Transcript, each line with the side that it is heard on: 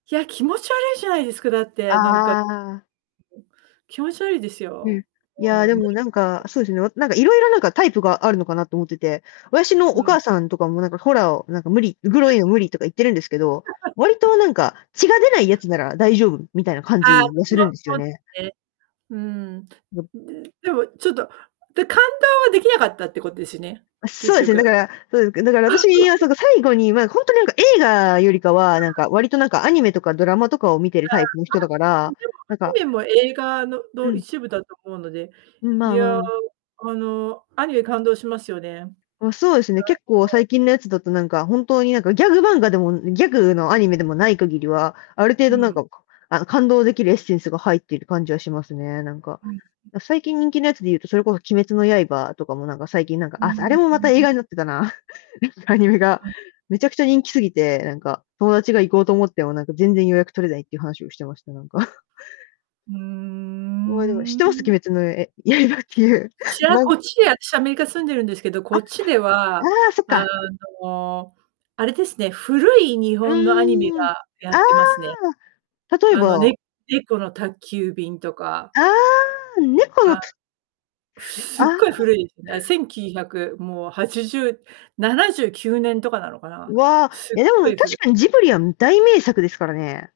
right: いや、気持ち悪いじゃないですか、だってなんか
left: ああ。
right: うん。気持ちわりです
left: うん。
right: よ。
left: いや
right: もう、
left: で
right: 無
left: も、
right: 理、
left: なん
right: う
left: か、
right: ん。
left: そうですね、わなんか、色々、なんか、タイプがあるのかなと思ってて、私の
right: う
left: お
right: ん。
left: 母さんとかもなんかホラーを、なんか「無理、グロいの無 理」とか言ってるんですけど、わりと なんか、血が出ないやつなら大丈夫みたいな感
right: ああ、わ
left: じが
right: し
left: す
right: も
left: るんですよ
right: そうで
left: ね。
right: すね。うん。ん
left: うん。
right: ぬでも、ちょっと、で、感動はできなかったってことですね？
left: あ、そ
right: 結
left: うですね、だ
right: 局。
left: から、そうで、けだから、あたしは、その、最後に、まあ、ほんとになんか映画よりか
right: そうだ
left: は、なんか、わりと、なんか、アニメとかドラマとかを見てる
right: ああ、あ、
left: タイプの人だか
right: うん、
left: ら、
right: でも、
left: なん
right: アニ
left: か
right: メも映画の
left: う
right: の、
left: ん。
right: 一部だと思うので、
left: うん、
right: い
left: まあまあ
right: や、
left: まあ。
right: あの、アニメ感動しますよね。
left: ま、そうですね、結構
right: さそう。
left: 最近のやつだと、なんか、本当に、なんか、ギャグ漫画でも、ん、ギャグのアニメでもない限りは、ある程
right: う
left: 度なん
right: ん。
left: か、かあの、感動できるエッセンスが入っている感じはしますね、なんか。
right: うん、うん。
left: あ、最近人気のやつで言うと、それこそ鬼滅の刃とかも、なんか、最近、なんか、
right: う
left: あ、そ、あ
right: ん、
left: れも
right: う
left: また
right: んう
left: 映
right: ん。
left: 画になってたな。アニメが、
right: うん。
left: めちゃくちゃ人気すぎて、なんか、友達が行こうと思っても、なんか全然予約取れないって話をしてました、なんか。
right: うー
left: もう、でも、知ってます？
right: ん。
left: 鬼滅のええ刃っていう、
right: しあ
left: まん
right: こっちで、あたしアメリカ住んでるんですけど、
left: あ、
right: こ
left: あ
right: っちでは、
left: あ、そっ
right: あ
left: か。
right: の、あれですね、古い日
left: う
right: 本のアニメ
left: ーん。あ
right: がやってますね。
left: あ。例え
right: あの、
left: ば？
right: ね猫の宅急便とか。
left: ああ、猫の
right: あ、
left: たあれ、
right: す
left: あ
right: っごい
left: あ。
right: 古いす、な1900、もう、8079年とかなのかな。
left: うわ、
right: すっ
left: や、で
right: ご
left: も、
right: い
left: 確
right: 古
left: かにジブリは、ん、大名作ですからね。